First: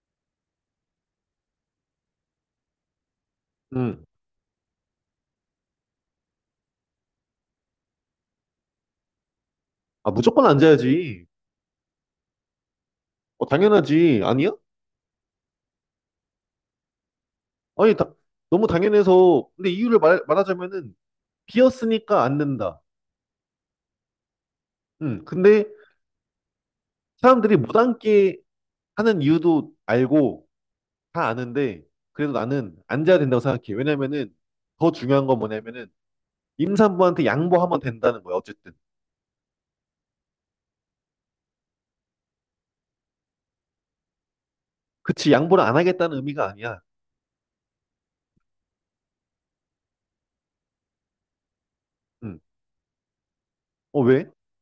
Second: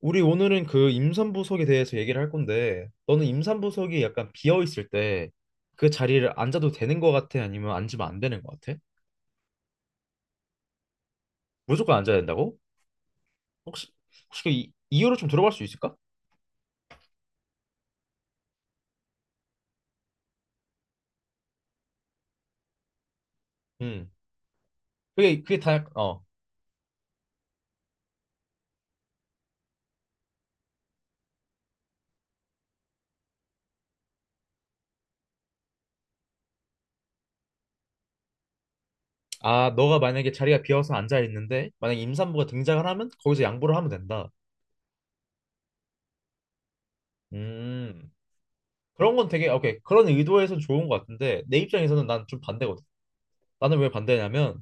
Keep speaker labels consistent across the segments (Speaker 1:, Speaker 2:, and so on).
Speaker 1: 우리 오늘은 그 임산부석에 대해서 얘기를 할 건데, 너는 임산부석이
Speaker 2: 음.
Speaker 1: 약간 비어 있을 때 그 자리를 앉아도 되는 것 같아? 아니면 앉으면 안 되는 것 같아?
Speaker 2: 아, 무조건 앉아야지.
Speaker 1: 무조건 앉아야 된다고?
Speaker 2: 어,
Speaker 1: 혹시
Speaker 2: 당연하지.
Speaker 1: 혹시 그
Speaker 2: 아니야?
Speaker 1: 이유를 좀 들어볼 수 있을까?
Speaker 2: 아니, 너무 당연해서. 근데 이유를 말하자면은, 비었으니까 앉는다.
Speaker 1: 음,
Speaker 2: 음.
Speaker 1: 그게
Speaker 2: 근데
Speaker 1: 다 약- 어.
Speaker 2: 사람들이 못 앉게 하는 이유도 알고, 다 아는데, 그래도 나는 앉아야 된다고 생각해. 왜냐면은, 더 중요한 건 뭐냐면은, 임산부한테 양보하면 된다는 거야, 어쨌든.
Speaker 1: 아, 너가 만약에 자리가 비어서 앉아 있는데 만약에 임산부가 등장을 하면 거기서 양보를 하면 된다.
Speaker 2: 그치, 양보를 안 하겠다는 의미가 아니야.
Speaker 1: 음, 그런 건 되게 오케이, 그런 의도에선 좋은 것 같은데 내 입장에서는 난 좀
Speaker 2: 음.
Speaker 1: 반대거든. 나는 왜
Speaker 2: 어, 왜?
Speaker 1: 반대냐면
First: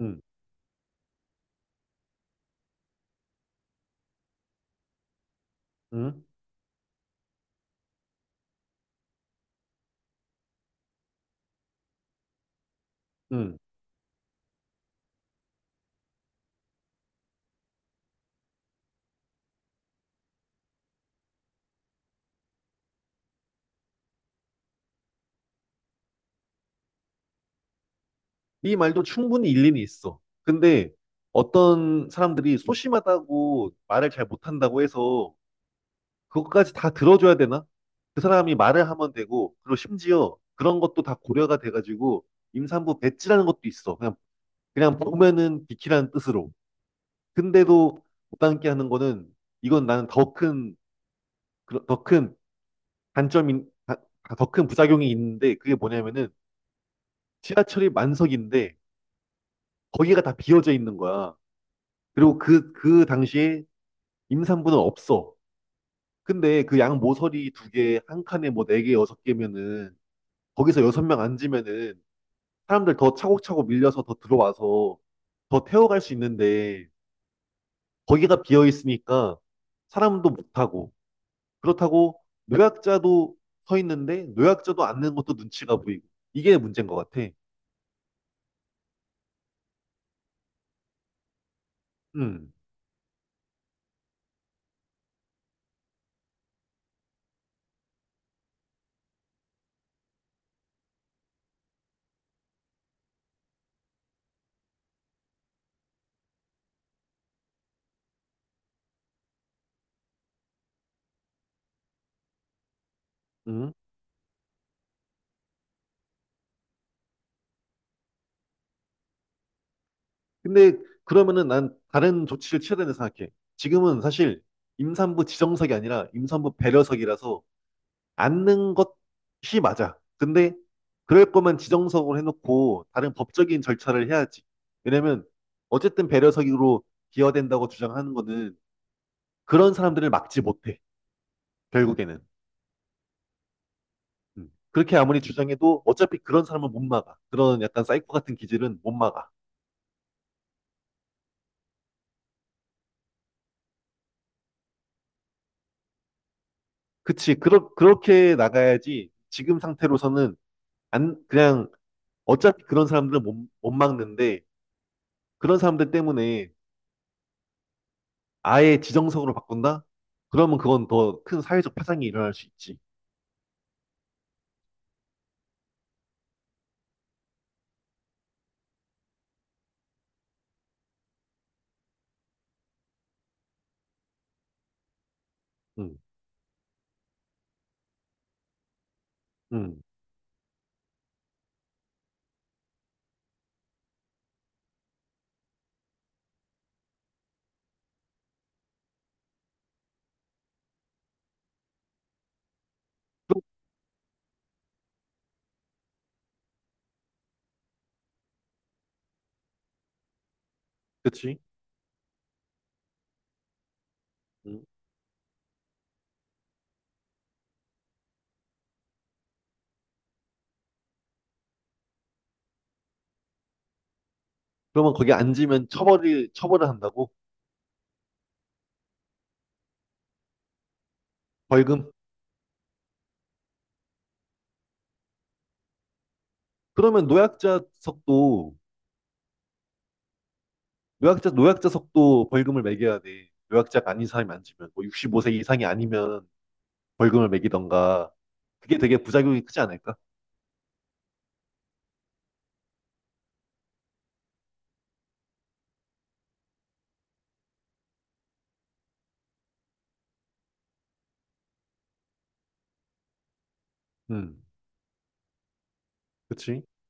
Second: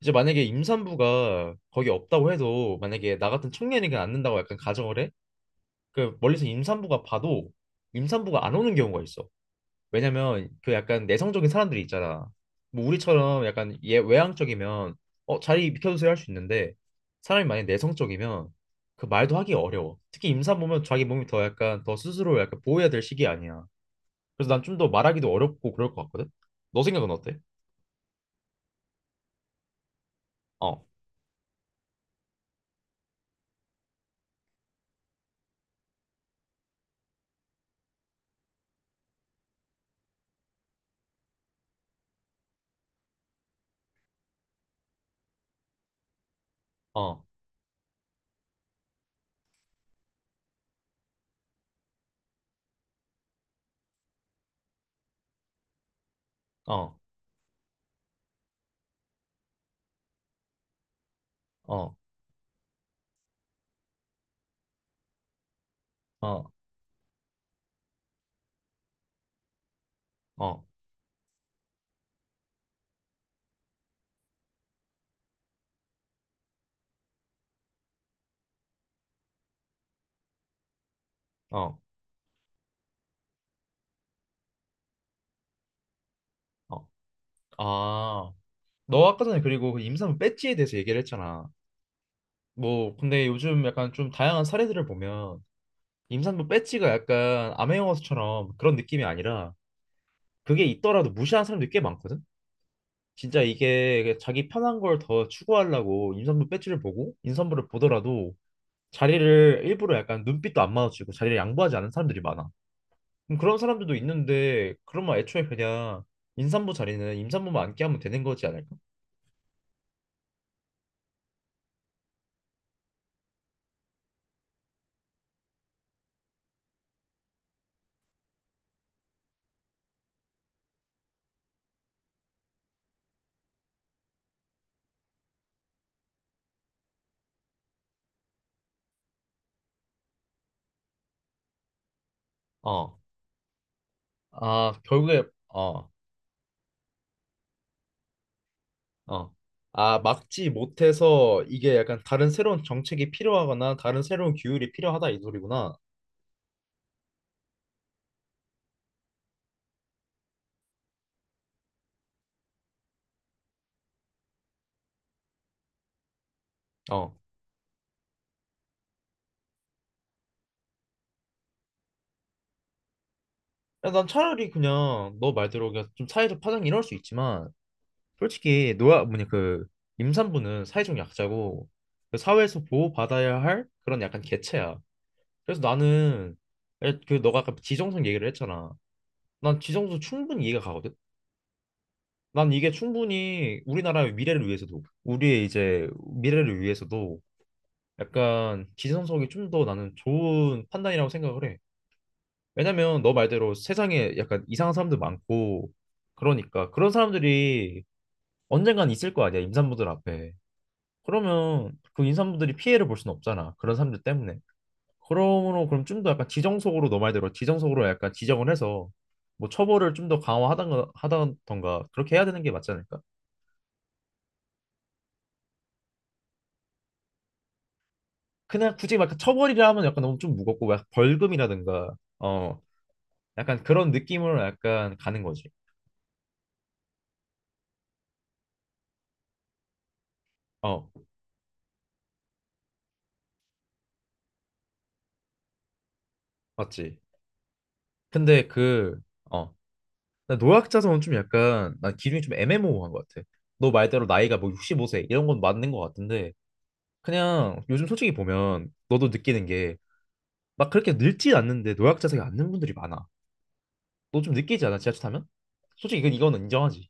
Speaker 1: 이제
Speaker 2: 음.
Speaker 1: 만약에 임산부가 거기 없다고 해도 만약에 나 같은 청년이 그냥 안 는다고 약간 가정을 해? 그
Speaker 2: 음.
Speaker 1: 멀리서 임산부가 봐도 임산부가 안 오는 경우가 있어. 왜냐면 그 약간 내성적인 사람들이 있잖아. 뭐 우리처럼
Speaker 2: 음.
Speaker 1: 약간 얘 외향적이면 어 자리 비켜주세요 할 수 있는데, 사람이 만약에 내성적이면 그 말도 하기 어려워. 특히 임산부면 자기 몸이 더 약간 더 스스로 약간 보호해야 될 시기 아니야. 그래서 난 좀 더 말하기도 어렵고 그럴 것 같거든. 너 생각은 어때?
Speaker 2: 이 말도 충분히 일리는 있어.
Speaker 1: 어,
Speaker 2: 근데 어떤 사람들이 소심하다고 말을 잘 못한다고 해서 그것까지 다 들어줘야 되나? 그 사람이 말을 하면 되고, 그리고 심지어 그런 것도 다 고려가 돼가지고 임산부 배지라는 것도 있어. 그냥, 그냥 보면은 비키라는 뜻으로.
Speaker 1: 어,
Speaker 2: 근데도 못 담게 하는 거는 이건 나는 더 큰, 더 큰 단점이 더 큰 부작용이 있는데 그게 뭐냐면은
Speaker 1: 어,
Speaker 2: 지하철이 만석인데 거기가 다 비어져 있는 거야.
Speaker 1: 어,
Speaker 2: 그리고 그 당시에 임산부는 없어.
Speaker 1: 어,
Speaker 2: 근데 그 양 모서리 두 개, 한 칸에 뭐 네 개, 여섯 개면은
Speaker 1: 어.
Speaker 2: 거기서 여섯 명 앉으면은 사람들 더 차곡차곡 밀려서 더 들어와서 더 태워갈 수 있는데 거기가 비어 있으니까 사람도 못 타고
Speaker 1: 어.
Speaker 2: 그렇다고 노약자도 서 있는데 노약자도 앉는 것도 눈치가 보이고 이게
Speaker 1: 어.
Speaker 2: 문제인 것 같아.
Speaker 1: 아, 너 아까 전에 그리고 그 임산부 배지에 대해서 얘기를 했잖아.
Speaker 2: 음,
Speaker 1: 뭐, 근데 요즘 약간 좀 다양한 사례들을 보면 임산부 배지가 약간 아메영화처럼 그런 느낌이 아니라 그게 있더라도 무시하는 사람들이 꽤 많거든? 진짜 이게 그 자기 편한 걸 더 추구하려고 임산부 배지를 보고 임산부를 보더라도 자리를 일부러 약간 눈빛도 안 마주치고 자리를 양보하지 않는 사람들이 많아. 그럼 그런
Speaker 2: 음.
Speaker 1: 사람들도 있는데 그러면 애초에 그냥 임산부 자리는 임산부만 앉게 하면 되는 거지 않을까?
Speaker 2: 근데 그러면은 난 다른 조치를 취해야 된다 생각해. 지금은 사실 임산부 지정석이 아니라 임산부 배려석이라서 않는 것이 맞아. 근데 그럴 거면 지정석으로 해놓고 다른 법적인 절차를 해야지. 왜냐면 어쨌든 배려석으로 기여된다고 주장하는 거는 그런 사람들을 막지 못해. 결국에는.
Speaker 1: 어.
Speaker 2: 음.
Speaker 1: 아,
Speaker 2: 그렇게 아무리
Speaker 1: 결국에
Speaker 2: 주장해도
Speaker 1: 어,
Speaker 2: 어차피 그런 사람은 못 막아. 그런 약간 사이코 같은 기질은 못 막아.
Speaker 1: 어. 아, 막지 못해서 이게 약간 다른 새로운 정책이 필요하거나 다른 새로운 규율이 필요하다, 이 소리구나.
Speaker 2: 그치. 그렇게 나가야지. 지금 상태로서는 안, 그냥 어차피 그런 사람들은 못 막는데 그런 사람들 때문에
Speaker 1: 어.
Speaker 2: 아예 지정석으로 바꾼다? 그러면 그건 더 큰 사회적 파장이 일어날 수 있지.
Speaker 1: 야, 난 차라리 그냥 너 말대로 그냥 좀 사회적 파장이 일어날 수 있지만 솔직히 노아 뭐냐 그 임산부는 사회적 약자고 그 사회에서 보호받아야 할 그런 약간 개체야. 그래서
Speaker 2: 응,
Speaker 1: 나는 에, 그 너가 아까 지정성 얘기를 했잖아. 난
Speaker 2: 응.
Speaker 1: 지정성 충분히 이해가 가거든. 난 이게 충분히 우리나라의 미래를 위해서도 우리의 이제 미래를 위해서도 약간 기성석이 좀 더 나는 좋은 판단이라고 생각을 해. 왜냐면 너
Speaker 2: 그럼-
Speaker 1: 말대로 세상에 약간 이상한 사람들 많고, 그러니까 그런 사람들이 언젠간 있을 거 아니야, 임산부들 앞에.
Speaker 2: 그치?
Speaker 1: 그러면 그 임산부들이 피해를 볼 수는 없잖아 그런 사람들 때문에.
Speaker 2: 응.
Speaker 1: 그러므로 그럼 좀 더 약간 지정석으로 너 말대로 지정석으로 약간 지정을 해서 뭐 처벌을 좀 더 강화하던가 하던가, 그렇게 해야 되는 게 맞지 않을까?
Speaker 2: 그러면 거기 앉으면 처벌을 한다고?
Speaker 1: 그냥 굳이 막 처벌이라 하면 약간 너무 좀 무겁고 막 벌금이라든가
Speaker 2: 벌금?
Speaker 1: 어 약간 그런 느낌으로 약간 가는 거지.
Speaker 2: 그러면 노약자석도,
Speaker 1: 어
Speaker 2: 노약자석도 벌금을 매겨야 돼. 노약자가 아닌 사람이 앉으면. 뭐 65세 이상이 아니면
Speaker 1: 맞지.
Speaker 2: 벌금을 매기던가.
Speaker 1: 근데
Speaker 2: 그게 되게 부작용이
Speaker 1: 그어
Speaker 2: 크지 않을까?
Speaker 1: 노약자성은 좀 약간 난 기준이 좀 애매모호한 것 같아. 너 말대로 나이가 뭐 65세 이런 건 맞는 것 같은데 그냥 요즘 솔직히 보면 너도 느끼는 게 막 그렇게 늙진 않는데 노약자성이 않는 분들이 많아. 너 좀
Speaker 2: 응,
Speaker 1: 느끼지 않아 지하철 타면? 솔직히 이건- 이거는
Speaker 2: 그치?
Speaker 1: 인정하지.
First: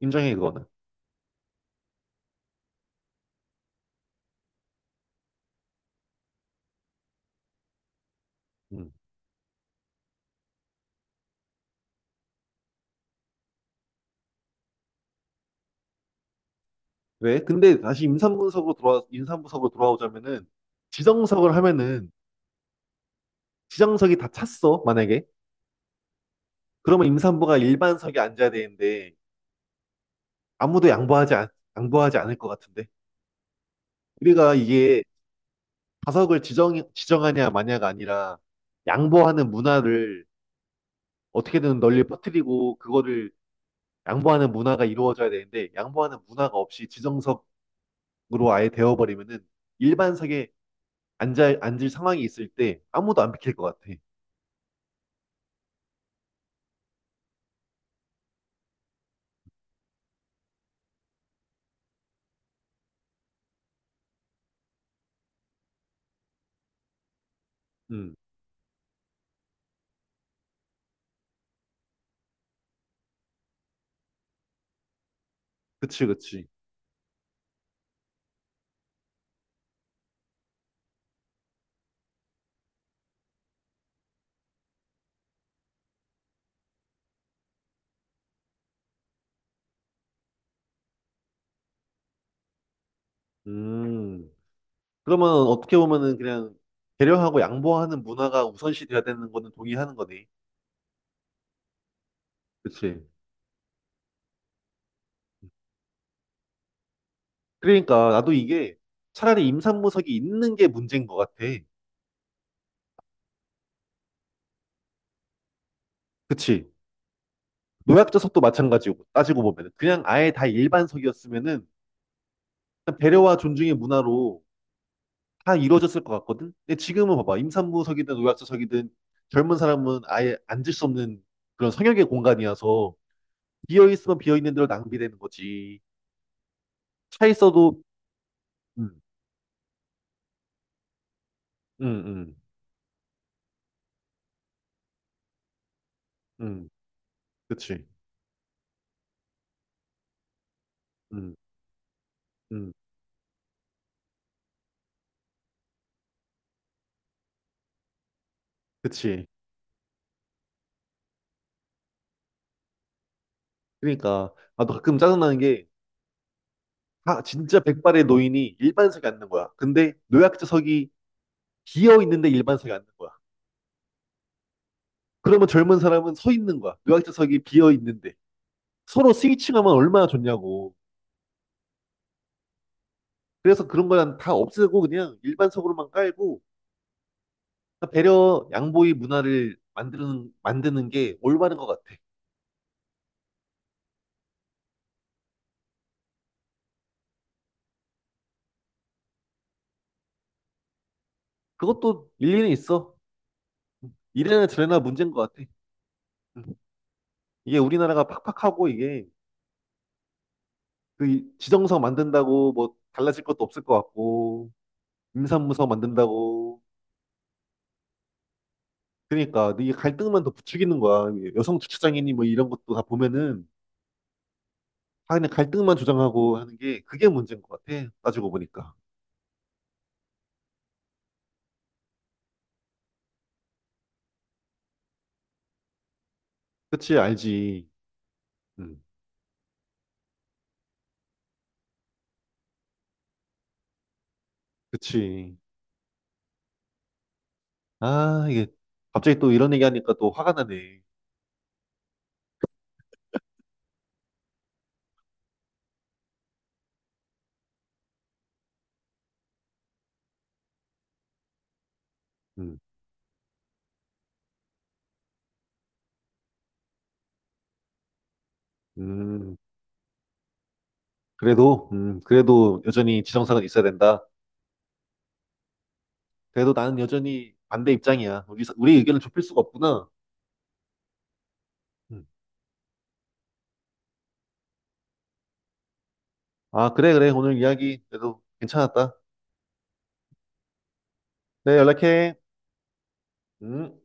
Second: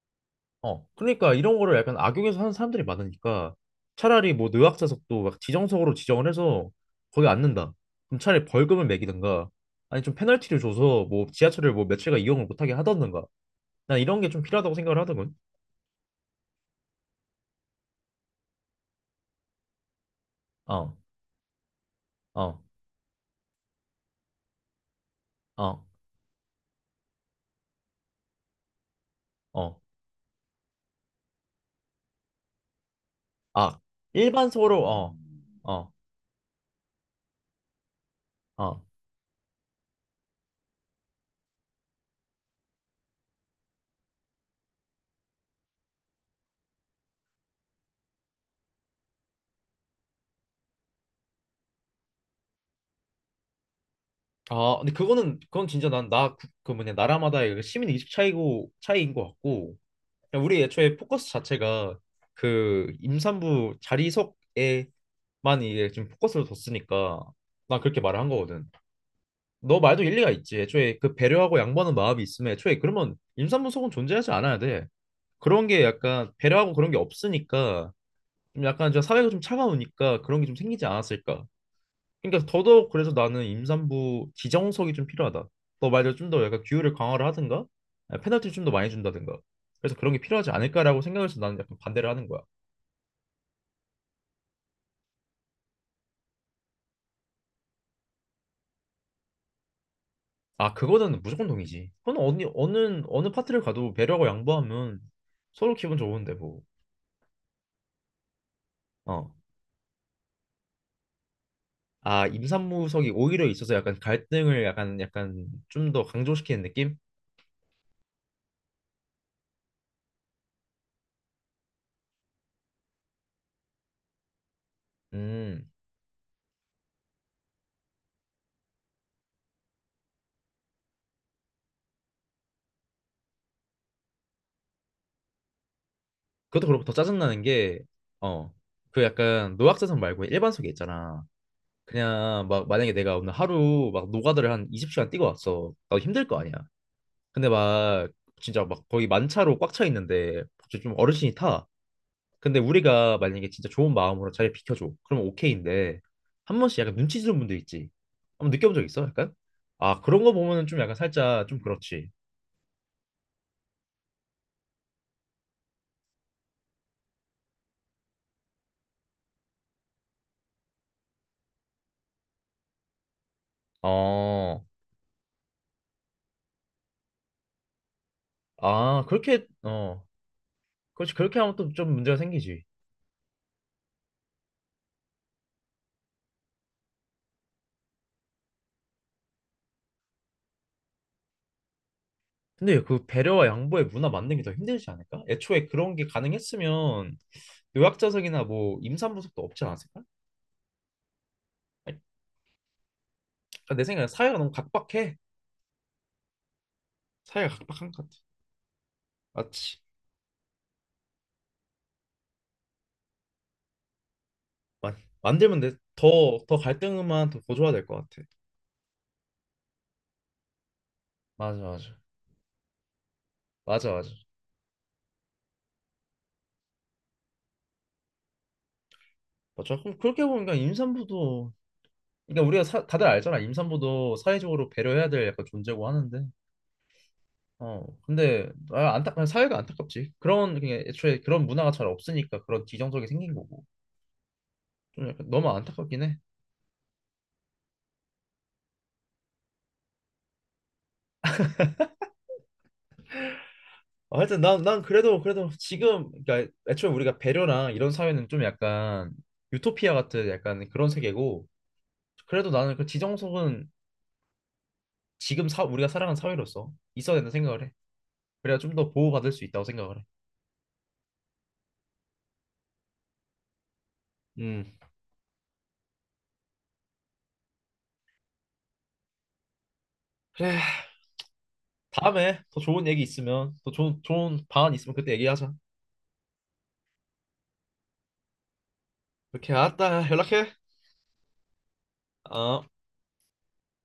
Speaker 2: 인정해, 그거는.
Speaker 1: 어, 그러니까 이런 거를 약간 악용해서 하는 사람들이 많으니까 차라리 뭐 노약자석도 막 지정석으로 지정을 해서 거기 앉는다. 그럼 차라리 벌금을
Speaker 2: 응.
Speaker 1: 매기든가, 아니 좀 페널티를 줘서 뭐 지하철을 뭐 며칠간 이용을 못하게 하던가. 난 이런 게 좀 필요하다고 생각을 하더군.
Speaker 2: 왜? 근데 다시 임산부석으로 돌아오자면은,
Speaker 1: 어,
Speaker 2: 지정석을 하면은
Speaker 1: 어,
Speaker 2: 지정석이 다 찼어, 만약에.
Speaker 1: 어,
Speaker 2: 그러면 임산부가 일반석에 앉아야 되는데
Speaker 1: 어,
Speaker 2: 아무도 양보하지, 않, 양보하지 않을 것 같은데.
Speaker 1: 아
Speaker 2: 우리가
Speaker 1: 일반석으로
Speaker 2: 이게
Speaker 1: 어, 어,
Speaker 2: 좌석을 지정하냐 마냐가 아니라
Speaker 1: 어.
Speaker 2: 양보하는 문화를 어떻게든 널리 퍼뜨리고 그거를 양보하는 문화가 이루어져야 되는데 양보하는 문화가 없이 지정석으로 아예 되어버리면은 일반석에 앉을 상황이 있을 때 아무도 안 비킬 것 같아.
Speaker 1: 아 근데 그거는 그건 진짜 난 나 그 뭐냐, 나라마다의 그 시민 의식 차이고 차이인 것 같고, 그냥 우리 애초에 포커스 자체가 그 임산부 자리석에만 이게 지금 포커스를 뒀으니까 난 그렇게
Speaker 2: 음,
Speaker 1: 말을 한 거거든. 너 말도 일리가 있지. 애초에 그 배려하고 양보하는 마음이 있으면 애초에 그러면 임산부 속은 존재하지 않아야 돼. 그런 게
Speaker 2: 그치,
Speaker 1: 약간
Speaker 2: 그치.
Speaker 1: 배려하고 그런 게 없으니까 좀 약간 저 사회가 좀 차가우니까 그런 게 좀 생기지 않았을까. 그러니까 더더욱 그래서 나는 임산부 지정석이 좀 필요하다. 너 말대로 좀 더 약간 규율을 강화를 하든가, 아니, 페널티를 좀 더 많이 준다든가. 그래서 그런 게 필요하지 않을까라고 생각해서 나는 약간 반대를 하는 거야.
Speaker 2: 음. 그러면 어떻게 보면은 그냥 배려하고 양보하는 문화가 우선시 돼야 되는 거는 동의하는 거네.
Speaker 1: 아, 그거는 무조건 동의지. 그건 어느
Speaker 2: 그치.
Speaker 1: 어느 어느 파트를 가도 배려하고 양보하면 서로 기분 좋은데 뭐.
Speaker 2: 그러니까 나도 이게
Speaker 1: 어.
Speaker 2: 차라리 임산부석이 있는 게 문제인 것 같아.
Speaker 1: 아, 임산부석이 오히려 있어서 약간 갈등을 약간 약간 좀 더 강조시키는
Speaker 2: 그치.
Speaker 1: 느낌?
Speaker 2: 노약자석도 마찬가지고 따지고 보면 은 그냥 아예 다 일반석이었으면은 그냥 배려와 존중의 문화로 다
Speaker 1: 음.
Speaker 2: 이루어졌을 것 같거든. 근데 지금은 봐봐. 임산부석이든 노약자석이든 젊은 사람은 아예 앉을 수 없는 그런 성역의 공간이어서 비어 있으면 비어 있는 대로 낭비되는 거지.
Speaker 1: 그것도 그렇고 더
Speaker 2: 차
Speaker 1: 짜증나는 게
Speaker 2: 있어도
Speaker 1: 어.
Speaker 2: 음,
Speaker 1: 그 약간 노약자석 말고 일반석이 있잖아.
Speaker 2: 음, 음.
Speaker 1: 그냥 막 만약에 내가 오늘 하루 막 노가다를 한 20시간 뛰고 왔어. 나도 힘들 거 아니야.
Speaker 2: 음.
Speaker 1: 근데
Speaker 2: 그치.
Speaker 1: 막 진짜 막 거의 만차로 꽉 차 있는데 진짜 좀 어르신이
Speaker 2: 음,
Speaker 1: 타. 근데
Speaker 2: 음,
Speaker 1: 우리가 만약에 진짜 좋은 마음으로 자리 비켜줘. 그러면 오케이인데 한 번씩 약간 눈치 주는 분들 있지. 한번 느껴본 적 있어?
Speaker 2: 그치.
Speaker 1: 약간? 아 그런 거 보면은 좀 약간 살짝 좀 그렇지.
Speaker 2: 그러니까, 나도 가끔 짜증나는 게, 아, 진짜 백발의 노인이 일반석에 앉는 거야. 근데 노약자석이 비어 있는데 일반석에 앉는 거야.
Speaker 1: 어.
Speaker 2: 그러면 젊은 사람은 서 있는 거야. 노약자석이 비어 있는데.
Speaker 1: 아
Speaker 2: 서로
Speaker 1: 그렇게
Speaker 2: 스위칭하면
Speaker 1: 어.
Speaker 2: 얼마나 좋냐고.
Speaker 1: 그렇지, 그렇게 하면 또 좀 문제가 생기지.
Speaker 2: 그래서 그런 거는 다 없애고 그냥 일반석으로만 깔고, 배려, 양보의 문화를 만드는 게 올바른 것 같아.
Speaker 1: 근데 그 배려와 양보의 문화 만드는 게 더 힘들지 않을까? 애초에 그런 게 가능했으면 요약자석이나 뭐 임산부석도 없지 않았을까? 아니,
Speaker 2: 그것도 일리는 있어.
Speaker 1: 그러니까 내 생각에 사회가
Speaker 2: 이래나
Speaker 1: 너무
Speaker 2: 저래나 문제인
Speaker 1: 각박해.
Speaker 2: 것 같아. 음.
Speaker 1: 사회가
Speaker 2: 이게
Speaker 1: 각박한 것
Speaker 2: 우리나라가
Speaker 1: 같아.
Speaker 2: 팍팍하고 이게
Speaker 1: 맞지?
Speaker 2: 그 지정서 만든다고 뭐 달라질 것도 없을 것 같고
Speaker 1: 마, 만들면
Speaker 2: 임산부서
Speaker 1: 돼. 더, 더
Speaker 2: 만든다고
Speaker 1: 갈등만 더 고조화 될것 같아.
Speaker 2: 그러니까 이게 갈등만 더 부추기는 거야.
Speaker 1: 맞아,
Speaker 2: 여성
Speaker 1: 맞아.
Speaker 2: 주차장이니 뭐 이런 것도 다 보면은
Speaker 1: 맞아, 맞아.
Speaker 2: 다 그냥 갈등만 조장하고 하는 게 그게 문제인 것 같아. 따지고 보니까
Speaker 1: 맞아. 그럼 그렇게 보니까 임산부도 그러니까 우리가 사- 다들 알잖아. 임산부도 사회적으로 배려해야 될 약간 존재고 하는데.
Speaker 2: 그치 알지.
Speaker 1: 어, 근데
Speaker 2: 음.
Speaker 1: 아, 안타 사회가 안타깝지. 그런 그냥 애초에 그런 문화가 잘 없으니까 그런 지정적이 생긴 거고. 좀 약간
Speaker 2: 그치.
Speaker 1: 너무 안타깝긴 해.
Speaker 2: 아, 이게 갑자기 또 이런 얘기하니까 또 화가 나네.
Speaker 1: 아, 하여튼 난 그래도 그래도 지금 그러니까 애초에 우리가 배려나 이런 사회는 좀 약간 유토피아 같은 약간 그런 세계고, 그래도
Speaker 2: 음,
Speaker 1: 나는 그 지정석은 지금 사, 우리가 살아가는 사회로서 있어야 된다 생각을 해. 그래야 좀 더 보호받을
Speaker 2: 음.
Speaker 1: 수 있다고 생각을 해.
Speaker 2: 그래도 그래도 여전히 지정서가 있어야 된다.
Speaker 1: 음,
Speaker 2: 그래도 나는 여전히 반대 입장이야. 우리 의견을 좁힐 수가 없구나.
Speaker 1: 그래.
Speaker 2: 음.
Speaker 1: 다음에 더 좋은 얘기 있으면 또 좋은 좋은 방안 있으면 그때 얘기하자.
Speaker 2: 아, 그래, 그래. 오늘 이야기 그래도 괜찮았다.
Speaker 1: 오케이, 알았다. 연락해.
Speaker 2: 네, 연락해.
Speaker 1: 어.
Speaker 2: 음.